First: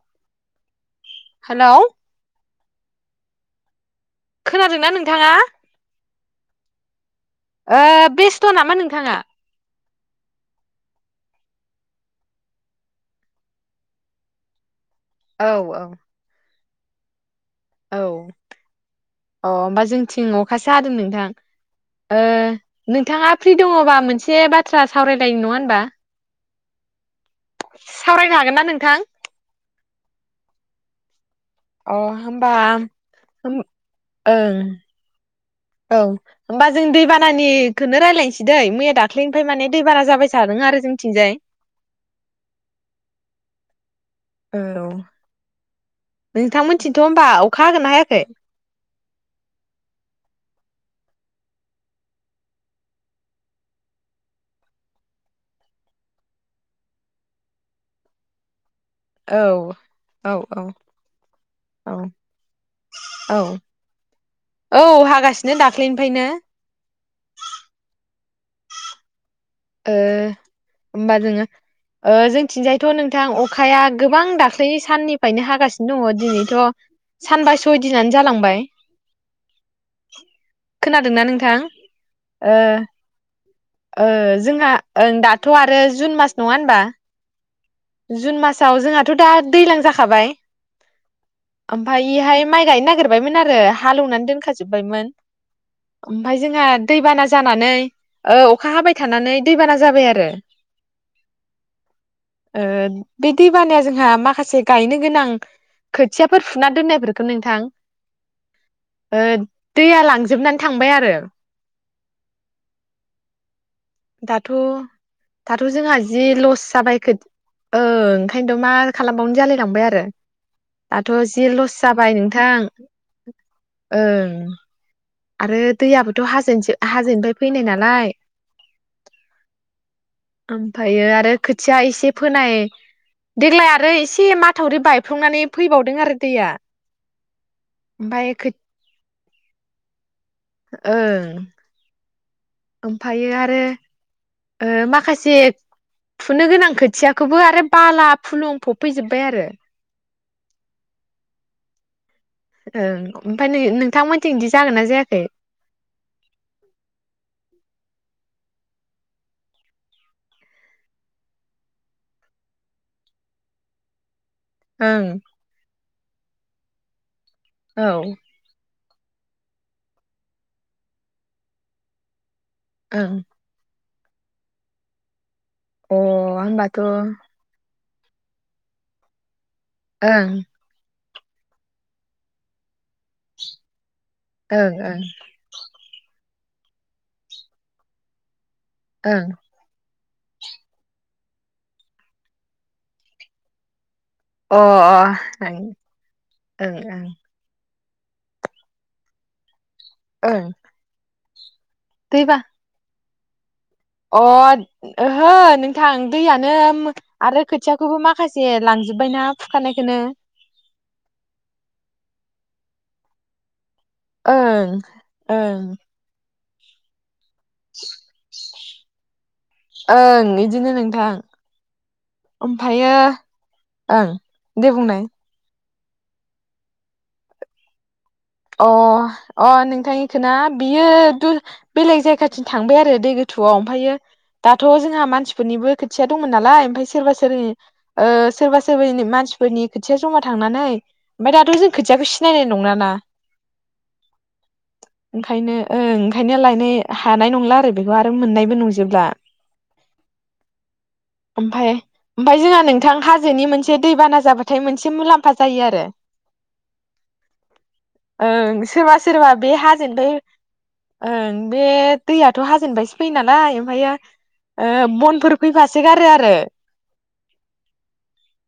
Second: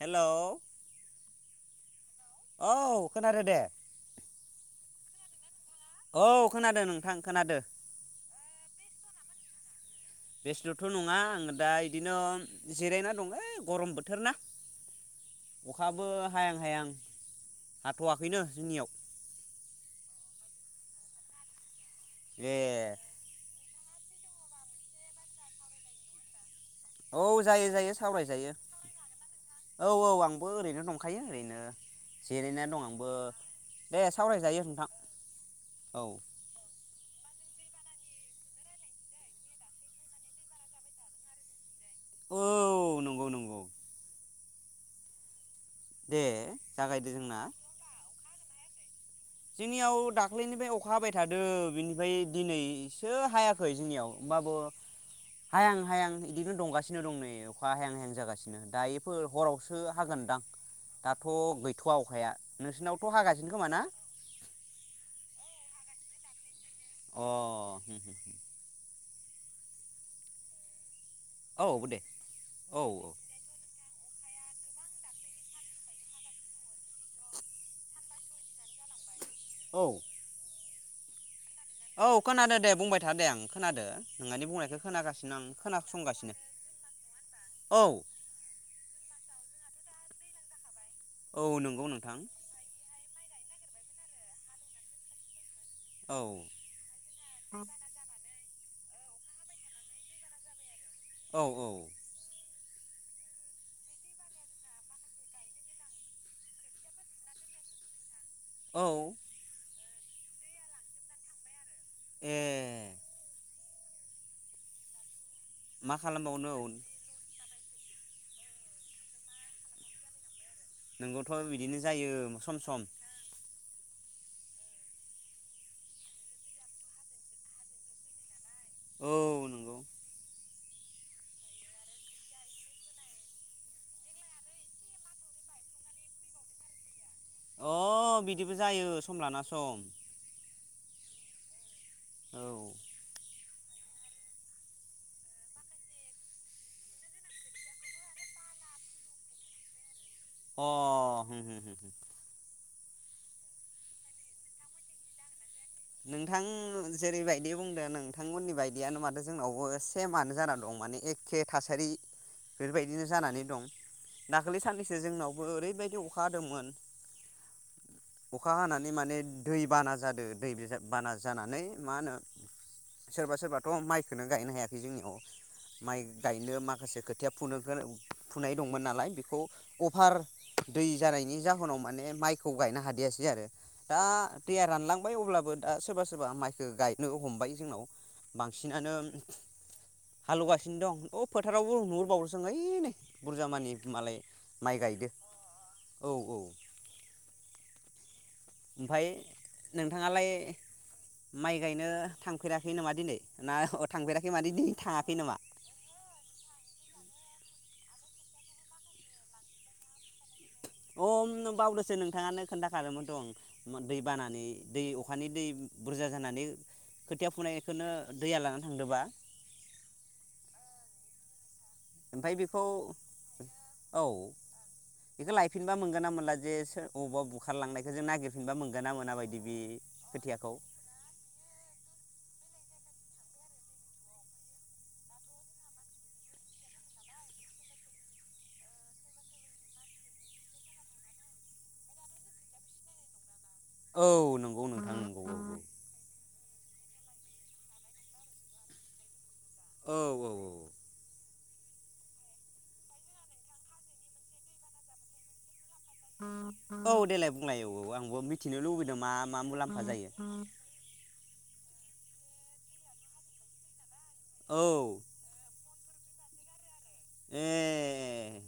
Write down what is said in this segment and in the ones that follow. Hello हेलाव औ खोनादों दे खोनादोंना नोंथाङा? औ खोनादो नोंथां खोनादो ओ बेस्थ नामा नोंथाङा? बेस्थ थ नंङा आंङो दा इदिनो जिरायना दं गरम बोथोर ना औ औ अखाबो हाया हायां औ हाथ'वाखैनो जोंनियाव अ होमबा जों थि अ खासो हादों नोंथां। ओ ए नोंथाङा फ्रि दंङबा मोनसे बाथ्रा सावरायलायनो‌ नंङा होनबा औ जायो जायो सावरायनो सावरायजायो हागोन ना नोंथां औ औ आंबो ओरैनो दंखायो ओरैनो अ होमबा जिरायना दं आंबो होम दे ओं सावरायजायो नोंथां औ होमबा जों दैबानानिखौनो रायल्लायनोसै दैै मैया दाख्लैनिफाय माने दैबाना जाबाय थादों आरो जोंथिंजाय औ नंगौ नंगौ। औ दे नोंथां मोनथिथ' जागायदो होमबा जोंना अखा होगोन ना हायाखै। जोंनियाव दाख्लैनिफ्राय अखा हाबाय थादो बिनिफ्राय दिनैसो हायाखै जोंनियाव होमबाबो हायां हायां बिदिनो दंगासिनो दं नै अखा हायां हायां जागासिनो होन दा बेफोर औ हरावसो औ हागोनदां औ दाथ' औ गैथ'वा अखाया नोंसोरनावथ हागासिनो औ खोमा ना औ हागासिनो दाख्लैनिफ्रायनो। अह उम। ओह। होमबा जोङो औ दे औ जोंथिंजायथ' नोंथां अखाया गोबां दाख्लैनि साननिफ्रायनो हागासिनो दङ दिनैथ सानबा सय दिनानो जालांबाय। औ। खोनादोंना नोंथां। औ ओ खोनादों दे बुंबाय था दे आं। खोनादो नोंहानि जोंहा बुंनायखौ ओं खोनागासिनो आं दाथ' आरो जुन खोनासंगासिनो मास नङा होनबा औ जुन मासाव जोंहाथ दा दैज्लां जाखाबाय। औ नंगौ नोंथां ओमफ्रायोहाय माइ गायनो नागिर जोबबायमोन आरो हालौवनानै दोनखा जोबबायमोन। औ ओमफाय जोंहा दैबाना जानानै औ अखा हाबाय थानानै दैबाना जाबाय आरो। औ औ। ओ बे दैबानाया जोंहा माखासे गायनो गोनां खोथियाफोर फुना दोननायफोरखौ नोंथां औ। ओ दैया लांजोबनानै थांबाय आरो। ए दाथ' दाथ' जोंहा मा जि खालामबावनो औ लस जाबाय खोथ ओं ओंखायनोथ' मा खालामबावनो जालायलांबाय आरो। दाथ' नोंगौथ' जि लस बिदिनो जाबाय जायो नोंथां। सम सम ओं। आरो दैयाबोथ' हाजोनिसो हाजोनिफ्राय फैनाय नालाय। औ नंगौ। ओमफायो आरो खोथिया एसे फोनाय देग्लाय आरो एसे माथावरि बायफ्लंनानै फैबावदों आरो दैया। अ ओमफाय बिदिबो जायो। सम लाना सम। ओ औ ओमफायो आरो ओ माखासे फुनो गोनां खोथियाखौबो आरो बाला फुलुं फब फै जोबबाय आरो। अह उम उम। ओं ओमफाय नोंथांमोनथि बिदि जागोन ना जायाखै। नोंथां जेरैबायदि बुंदों नों नोंथांमोननि बायदियानो माथो जोंनावबो सेमानो जाना दं माने एखे थासारि बेफोरबायदिनो जानानै दं। दाख्लै साननैसो ओं जोंनावबो ओरैबायदि अख अखाहादोंमोन। औ। माने दै बाना जादों। दै गोजा बाना जानानै मा होनो अ सोरबा सोरबाथ माइ खोनो गायनो हायाखै जोंनियाव माइ गायनो होमबाथ' माखासे ओं खोथिया फुनो गो फुनाय दंमोन नालाय बेखौ अफार दै जानायनि जाहोनाव माने माइखौ गायनो हादियासै आरो। दा दैया ओं रानलां ओं बै अब्लाबो दा सोरबा सोरबा माइ खो गायनो हमबाय जोंनाव। बांसिनानो ओं हालेवगासिनो दं अ फोथारावबो नहुरबावो सो ओं ओइ नै बुरजा मानि। मालाय अ माइ गायदो अ ओं औ औ ओं ओं। ओमफाय। नोंथाङालाय ओं माइ गायनो दैबा थांफेराखै नामा दिनै? ना अ थांफेराखै माने दिनै थाङाखै नामा? ओहो नोंथां दैयानो आरो थियाखौबो माखासे लांजोबबायना फुखानायखौनो अम बावदोसो नोंथाङानो खोन्थाखादोंमोनथ ओं। दै बानानै ओं दै अखानि दै ओं बुरजा जानानै। खोथिया फुनाय खोनो दैया लाना थांदोंबा। ओमफ्राय बेखौ ओमफायो ओं दे बुंनाय। फिनबा मोनोगोन ना मोनला जे सोर अबावबा बुखारलांनाय अ अ नोंथांनिखौना खोथियाखौ बियो बेलेग जायगाथिं थांबाय आरो दै गोथौआव ओमफायो दाथ जोंहा मानसिफोरनिबो खोथिया दंमोन नालाय ओमफ्राय सोरबा सोरबि ओ सोरबा सोरबि मानसिफोरनि खोथिया जमा थांनानै ओमफफ्राय दाथ जों खोथियाखौ सिनायनाय नंला ना। औ नंगौ नोंथां नंगौ औ ओंखायनो ओं ओंखायनो लाय ने हानाय नंला आरो बेखौ आरो मोननायबो नंजोबला। औ औ औ औ। ओमफाय ओमफाय जोंहा नोंथां हाजोनि मोनसे दैबाना जाबाथाय मोनसे मुलाम्फा जायो आरो औ देलाय बुंलाय औ औ आं ओं सोरबा सोरबा बे हाजोनिफ्राय ओं बे दैयाथ हाजोनिफायसो फैयो नालाय ओमफायो औ बनफोर फैफा सोगारो आरो ए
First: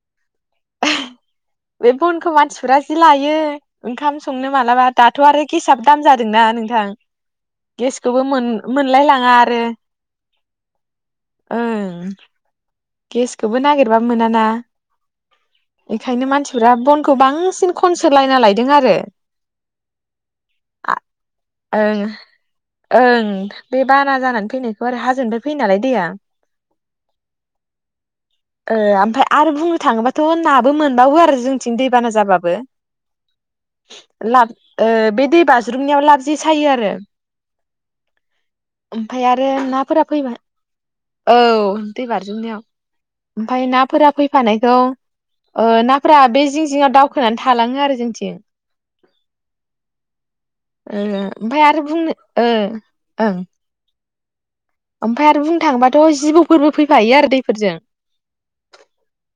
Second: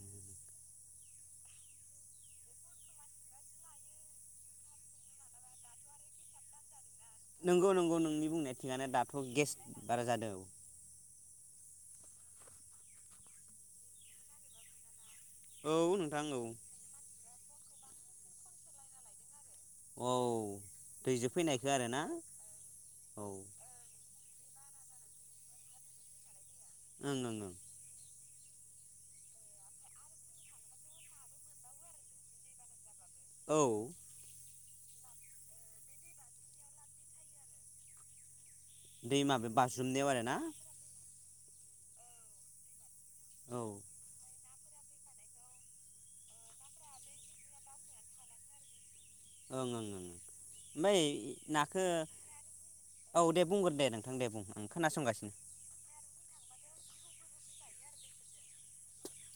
बे बनखौ मानसिफोरा जि लायो ओंखाम संनो मालाबा दाथ आरो गेसाबो दाम जादोंना नोंथां नोंगौ नोंगौ गेसखौबो नोंनि मोन बुंनाया थिगानो मोनलाय दाथ' लाङा गेस आरो बारा जादो औ ओं गेसखौबो नागिरबाबो मोनाना औ नोंथां बेखायनो औ मानसिफोरा बनखौ बां सिन खनसो‌ लायना लायदों आरो औ आ दैजों फैनायखौ ओं आरोना ओं बे बाना जानानै फैनायखौ आरो हाजोनिफ्राय फैयो नालाय दैया ओं ओं ओं ओ आमफाय आरो बुंनो थाङोबाथ' नाबो मोनबावो आरो जोंनिथिं दैबाना जाबाबो औ लाब बे दै बाज्रुमनायाव लाबजे सायो आरो दै ओमफाय माबे आरो नाफोरा बाज्रुमनायाव आरोना फैबाय औ दै बारजुमनायाव औ ओमफाय ओं नाफोरा फैफानाय खौ नाफोरा बे जिं जिङाव दावखोनानै थालाङो आरो जोंनिथिं ओं ओं ओं ओमफाय ओ ओमफ्राय आरो नाखौ बुंनो ओ औ दे बुंग्रो दे नों दे बुं ओं ओमफाय आरो बुंनो थांबा थ जिबौफोरबो फैफायो आरो दैफोरजों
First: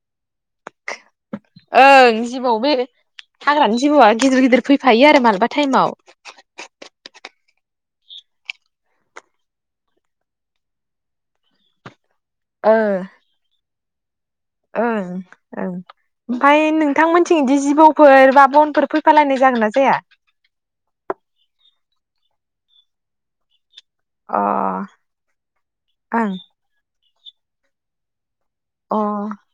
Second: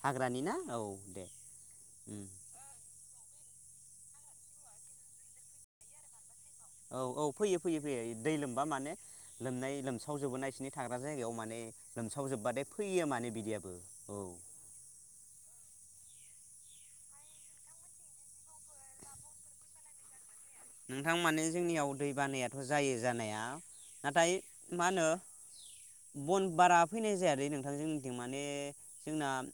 हाग्रानि ना औ दे ओं जिबौ बे हाग्रानि जिबौआ गिदिर गिदिर फैफायो आरो मालाबा थाइमाव औ औ फैयो फैयो फैयो दै लोमबा माने लोमनाय लोमसाव जोबो ना बिसोरनि थाग्रा जायगायाव माने लोमसावजोबबाथाय ओ फैयो मानो बिदियाबो औ ओं ओं ओमफाय नोंथांमोनथिं बिदि जिबौफोर बा बनफोर फैफालायनाय जागोन ना जाया नोंथां माने जोंनियाव दै बानायाथ जायो जानाया नाथाय अ मा होनो ओं बन बारा फैनाय जायादै नोंथां जोंनिथिं मा माने जोंना अ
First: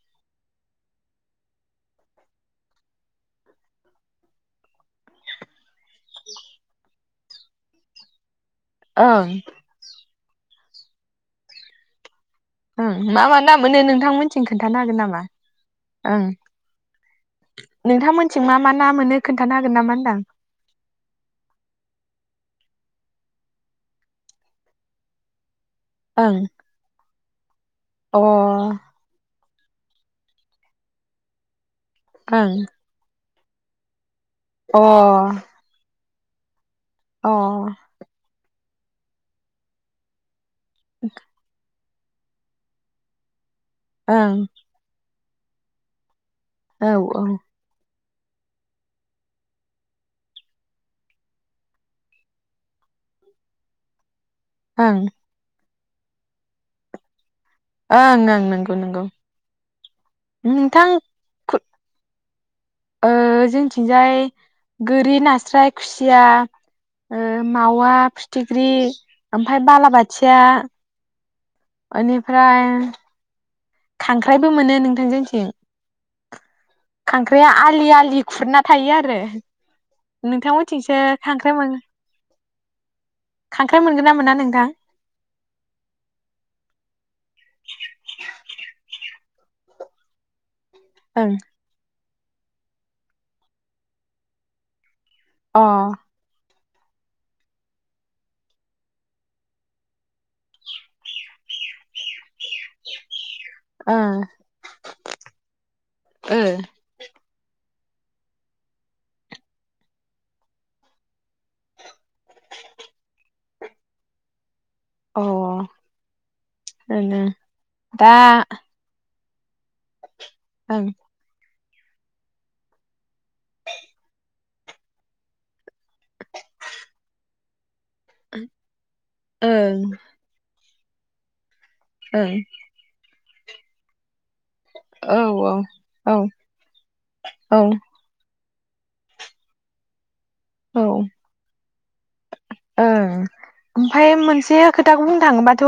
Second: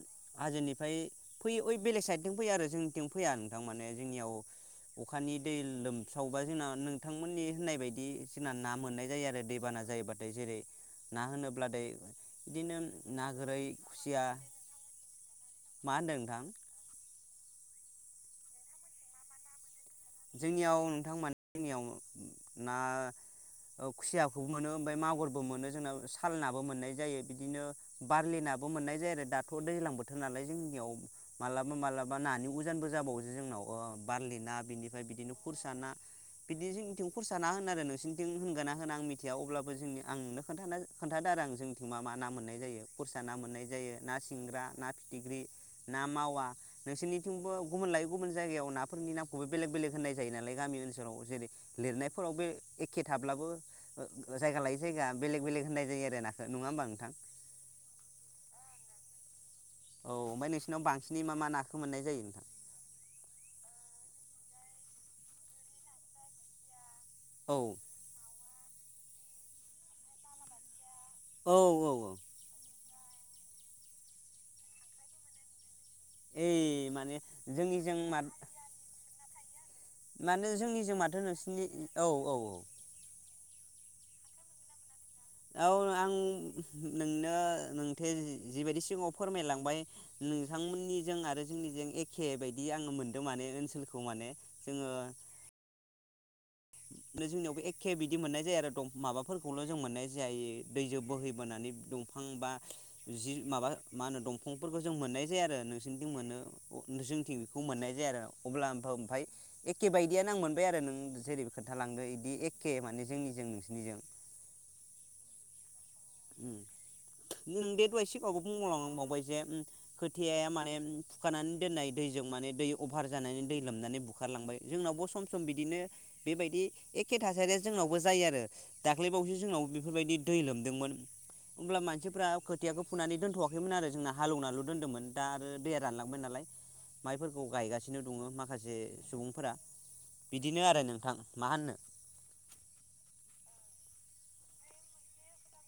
हाजोनिफ्राय फैयो ओइ बेलेग साइदथिं फैयो आरो जोंनिथिं फैया नोंथां माने जोंनियाव अखानि दै लोम सावबा जोंना नोंथांमोननि होननाय बायदि जोंना ना मोननाय जायो ओं आरो दैबाना जायोबा दै जेरै ना होनोब्ला दै ओं मा मा ना मोनो नोंथांमोनथिं खोन्थानो हागोन नामा मा होनदों ओं। नोंथां नोंथांमोनिथिं मा मा ना मोनो खोन्थानो हागोन नामा? होनदां जोंनियाव नोंथां मानि जोंनियाव ना औ खुसियाखौबो मोनो ओमफाय मागुरबो मोनो। जोंनाव साल नाबो मोननाय जायो। बिदिनो बार्लिनाबो ओं मोननाय जायो आरो दा दाथ' दैज्लां बोथोर नालाय जोंनियाव मालाब मालाबा अ ओं अ नानि उजानबो जाबावो। बारलि ना बिनि ओमफ्राय ओं बिदिनो खुरसा ना। बिदि जोंथिं औ खुरसा ना होनो आरो नोंसिनिथिं होनगोना? आं मिथिया अब्लाबो जोंनि आं नु खोनथानो खोनथादो आरो जों मा मा ना मोननाय जायो खुरसा ना मोननाय जा जायो ना सिंग्रा ना फि फिथिख्र ना मावा। औ ओं ओं नोंसोरनिथिंबो गुबुन लायो? गुबुन जायगायाव नाफोरनि नामखौबो बेलेग बेलेग होननाय जायो नालाय गामि ओनसोलाव जेरै लिरनायफोराव बे एखे थाब्लाबो जायगा लायो जायगा बेलेग बेलेग होननाय जायो आरो नाखो नङा होमबा नोंथां। ओं ओं नंगौ नंगौ। औ ओमफ्राय नोंसिनाव नोंथां बांसिनै मा मा नाखौ मोन्नाय जायो नोंथां? ओ जोंथिंजाय गोरि नास्राय खुसिया ओ औ मावा फिथि ख्रि आमफाय बालाबोथिया। औ औ औ एनिफ्राय खांख्राइबो मोनो नोंथां जोंथिं। ओइ माने खांख्राइआ आलि आलि खुरना थायो आरो। माने जोंनि नोंथांमोनथिंसो माथो खांख्राइ नोंसिनि, मोन औ औ औ। खांख्राइ मोनगोन ना मोना नोंथां? औ आं नोंनो नों [unintelligible] जि बायदि सिगाङाव फोरमाय लांबाय। ओ बिथां मोननिजों ओं आरो जोंनिजों ए एके बायदि आङो मोन्दों माने ओनसोलखौ माने जोङो अ। जोंनियावबो एखे बिदि मोननाय जाया आरो माबाफोरखौल' जों मोननाय जाया दैजों बोहैबोनानै दंफां बा जि माबा अ ओ मा होनो दंफांफोरखौ जों मोननाय जाया आरो नोंसिनिथिं मोनो ओ जोंनिथिं मोननाय जाया आरो अब्ला आ ओमफ्राय एखे बायदियानो आं मोनबाय आरो नों जेरै खोन्थालांदो इदि एखे माने जोंनिजों नोंसिनिजों। अ। ओनो नोंदि दा दहाय सिगाङावबो बुंबाव लांबावबाय ए उम। खोथियाया माने ओं फुखानानै दोननाय दैजों माने दै अभार जानानै दै लोमनानै बुखारलांबाय जोंनावबो सम सम बिदिनो बेबायदि एखे थासारिया जोंनावबो जायो आरो। दाख्लैबावैसो जोंनाव ओं बेफोरबायदि दै लोम दोंमोन। अब्ला मानसिफोरा ओं खोथियाखौ फुनानै दोन थवाखैमोन आरो जोंना। हालौनाल' दोनदोंमोन दा आरो दैया औ औ रानलांबाय नालाय माइफोरखौ औ गायगासिनो दङ माखासे जे सुबुंफोरा। बिदिनो आरो नोंथां मा होननो। ओं ओमफाय मोनसे खोथाखौ बुंनो थाङोबाथ'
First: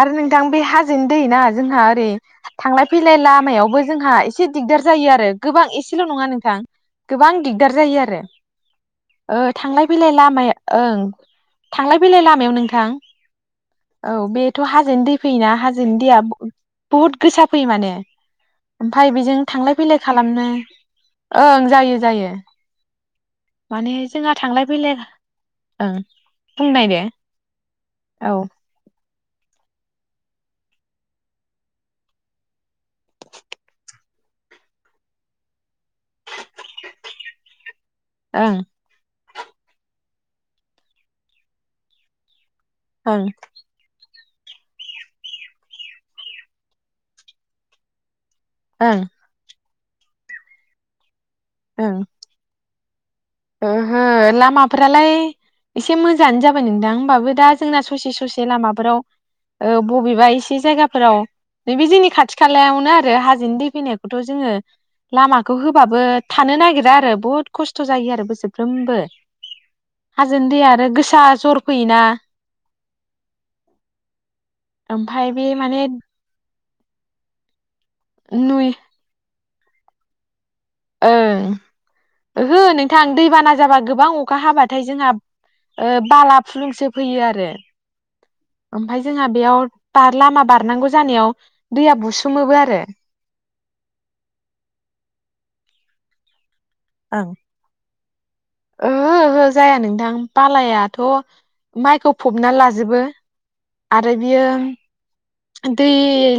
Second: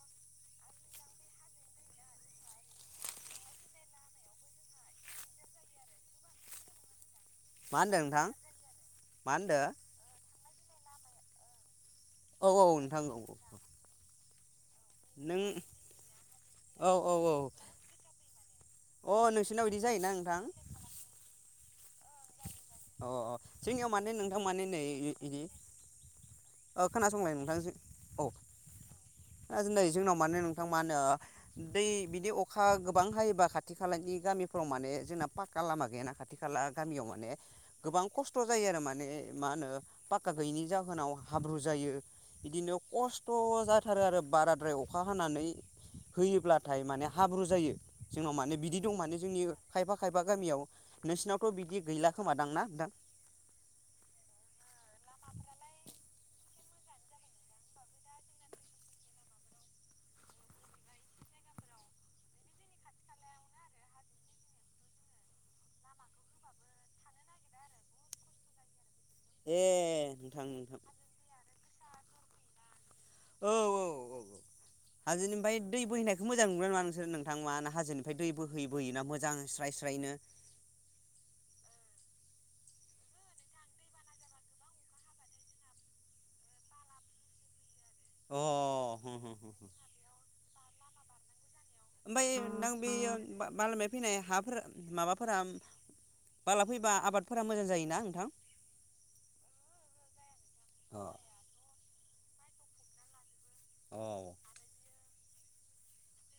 आरो नोंथां बे हाजोनि दैना जोंहा ओरै थांलाय फैलाय लामायावबो जोंहा एसे दिगदार जायो आरो गोबां एसेल नङा नोंथां गोबां दिगदार मा जायो होनदों आरो। नोंथां मा ओ होनदो थांलाय फैलाय लामाया ओं। थांलाय फैलाय औ लामायाव औ नोंथां औ औ बे थ' हाजोनि दै नों फैयोना हाजोनि दैया औ औ बुहुद गोसा फैयो माने। औ ओमफ्राय अ बेजों नोंसोरनाव थांलाय बिदि फैलाय जायोना नोंथां खालामनो ओं जायो जायो। अ अ जोंनियाव माने जोंहा नोंथां थांलाय माने नै फैलाय ओं बुंनाय ओ दे खोनासंलाय नोंथां जों औ। नै जोंनाव माने नोंथां मा होनो दै बिदि अखा गोबां हायोबा खाथि खालानि गामिफ्राव माने जोंना पाका लामा गैयाना खाथि खाला गामियाव गोबां खस्थ' ओं जायो आरो माने मा होनो पाका गैयैनि जाहोनाव हाब्रु जायो। बिदिनो ओं खस्थ' जाथारो आरो बाराद्राय अखा हानानै होयोब्लाथाय माने हाब्रु जायो। जोंनाव माने बिदि दं ओं माने जोंनि खायफा खायफा गामियाव नोंसिनाव थ' बिदि ओं गैला। थांना दां ओहो लामाफ्रालाय एसे मोजाङानो जाबाय नोंथां। होमबाबो दा जोंना ससे ससे लामाफोराव ओ बबेबा एसे जायगाफोराव नैबे जोंनि खाथि खालायावनो आरो हाजोनि दै फैनायखौथ' जोङो लामाखौ होबाबो थानो नागिरा आरो बुहुद खस्थ' जायो आरो। बोसोरफ्रोमबो ए नोंथां हाजोनि नोंथां दैआ आरो गोसा जर फैयोना औ औ औ ओमफाय बे हाजोनिओमफाय दै माने बोहैनायखौ मोजां नुगोना नुआ नों [unintelligible] हाजोनिफ्राय दै बोहै नुय बोयोना मोजां स्राय स्रायनो ओं ओहो नोंथां दैबाना जाबा गोबां अखा हाबाथाय जोंहा ओ बाला फुलुंसो फैयो आरो। अ ओमफाय हो जोंहा हो हो बेयाव बार लामा बारनांगौ जानायाव दैया ओमफ्राय बुसोमोबो नोंथां आरो। बेयो [unintelligible] फैनाय हाफोर माबाफोरा बाला फैबा ओं आबादफोरा मोजां जायोना? थां। ओहो ओहो जाया नोंथां बालायाथ' अ माइखौ फबना लाजोबो। औ आरो बियो दै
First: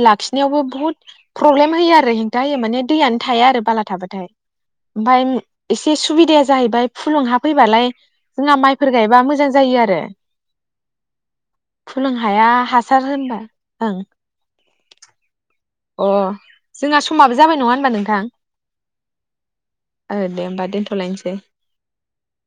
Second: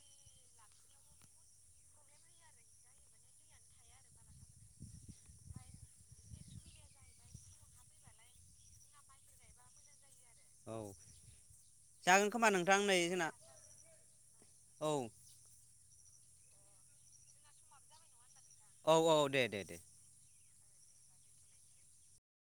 लाखिनायावबो बुहुद प्रब्लेम होयो आरो हेंथा होयो माने दैयानो थाया आरो बाला थाबाथाय ओमफाय एसे सुबिदाया जाहैबाय फुलुंहा फैबालाय जोंहा माइफोर गायबा मोजां जायो आरो औ फुलुं जागोन हाया खोमा नोंथां नै हासार जोंना होनबा औ। अ जोंहा समाबो जाबाय नङा होनबा नोंथां। औ औ दे दे दे। ओ दे होमबा दोनथ'लायनोसै।